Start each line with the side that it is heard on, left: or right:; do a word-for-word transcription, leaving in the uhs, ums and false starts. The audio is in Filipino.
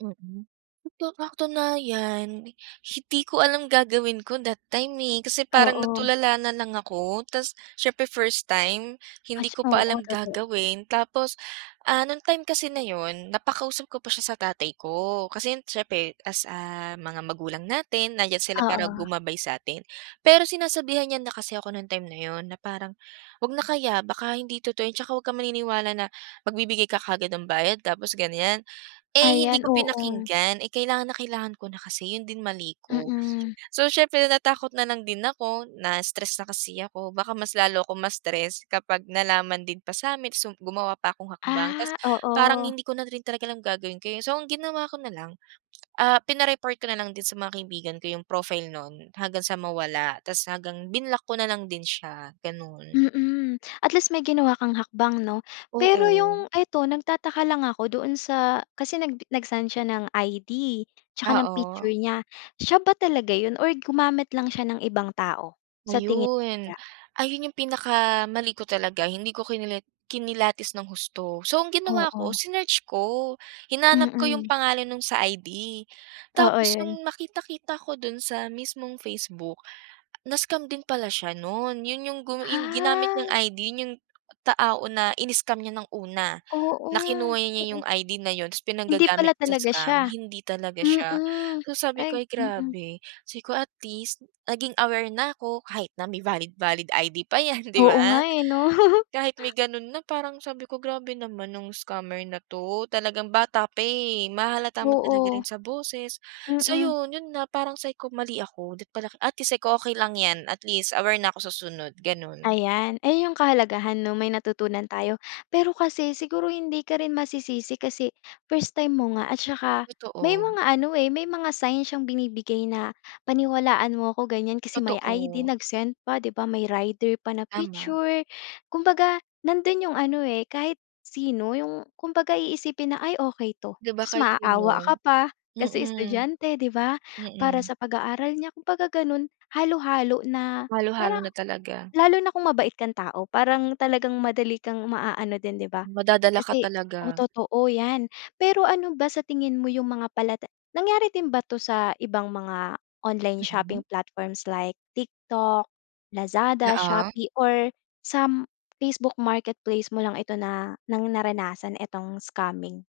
right: Mm, sa katunayan hindi ko alam gagawin ko that time eh kasi parang
left: Oo.
right: natulala nalang ako tapos siyempre first time
left: At
right: hindi ko
left: tsa
right: pa
left: oo,
right: alam
left: totoo.
right: gagawin tapos, ah, nung time kasi na yun napakausap ko pa siya sa tatay ko kasi yun siyempre as, ah, mga magulang natin nandiyan sila para
left: Oo.
right: gumabay sa atin. Pero sinasabihan niya na kasi ako nung time na yun na parang, "'Wag na kaya baka hindi totoo tsaka 'wag kang maniniwala na magbibigay ka kaagad ng bayad tapos ganiyan." Eh hindi
left: Ayan,
right: ko
left: oo.
right: pinakinggan, eh kailangan na kailangan ko na kasi, yun din mali ko.
left: Mm.
right: So, siyempre natakot nalang din ako, na-stress na kasi ako, baka mas lalo ako ma-stress kapag nalaman din pa sa'min, sum gumawa pa akong hakbang.
left: Ah,
right: Tapos parang
left: oo.
right: hindi ko na rin talaga alam gagawin ko eh. So, ang ginawa ko nalang, ah, pina-report ko nalang din sa mga kaibigan ko yung profile nun hanggang sa mawala tapos hanggang binlock ko nalang din siya, gano'n.
left: Mm, at least may ginawa kang hakbang, 'no? Pero
right: Oo.
left: yung eto, nagtataka lang ako doon sa kasi nag nagsend siya ng I-D tsaka ng picture
right: Oo.
left: niya, siya ba talaga yun or gumamit lang siya ng ibang tao, sa tingin mo
right: Ayun.
left: kaya?
right: Ayun yung pinakamali ko talaga hindi ko kinila kinilatis ng husto. So, ang ginawa ko
left: Oo.
right: sinearch ko, hinanap ko yung
left: Mm.
right: pangalan nung sa I-D
left: Oo,
right: tapos
left: yun.
right: nung nakita-kita ko dun sa mismong Facebook, na-scam din pala siya nun. Yun yung gu ginamit niyang
left: Ah.
right: I-D yun yung tao na ini-scam niya ng una,
left: Oo,
right: na kinuha niya
left: mm.
right: yung I-D na yun tapos
left: Hindi pala
right: pinanggagamit sa
left: talaga
right: scam,
left: siya.
right: hindi talaga siya.
left: Mm,
right: So, sabi ko,
left: ay,
right: "Ay,
left: mm.
right: grabe," say ko at least naging aware na ako kahit na may valid-valid I-D pa yan, di
left: Oo nga
right: ba?
left: eh, 'no?
right: Kahit may ganun na parang sabi ko, "Grabe naman nung scammer na 'to," talagang bata pa eh. Mahahalata mo talaga
left: Oo.
right: rin sa boses. So,
left: Mm.
right: yun, yun na parang sabi ko, "Mali ako." Dapat pala atleast sabi ko, "okey lang yan," atleast aware na ako sa sunod, gano'n.
left: Ayan, ayun yung kahalagahan, 'no, may natutunan tayo. Pero kasi siguro hindi ka rin masisisi kasi first time mo nga at tsaka may
right: Totoo.
left: mga ano eh, may mga sign syang binibigay na paniwalaan mo ako, ganiyan, kasi may I-D
right: Totoo.
left: nagsend pa di ba, may rider pa na
right: Tama.
left: picture. Kumbaga nandun yung ano eh, kahit sino yung, kumbaga, iisipin na, "ay, okey 'to,"
right: Di ba
left: tapos
right: kahit
left: maaawa ka
right: sino?
left: pa kasi
right: Mm.
left: estudyante, di ba, para
right: Mm.
left: sa pag-aaral niya kumbaga gano'n, halo-halo na
right: Halo-halo
left: parang
right: na talaga.
left: lalo na kung mabait kang tao parang talagang madali kang maaano din, di ba?
right: Madadala ka
left: Kasi o
right: talaga.
left: totoo yan. Pero ano ba sa tingin mo yung mga palatan nangyari din ba 'to sa ibang mga online
right: Mm.
left: shopping platforms like TikTok, Lazada,
right: Oo.
left: Shopee or sa Facebook marketplace mo lang ito na ng naranasan itong scamming?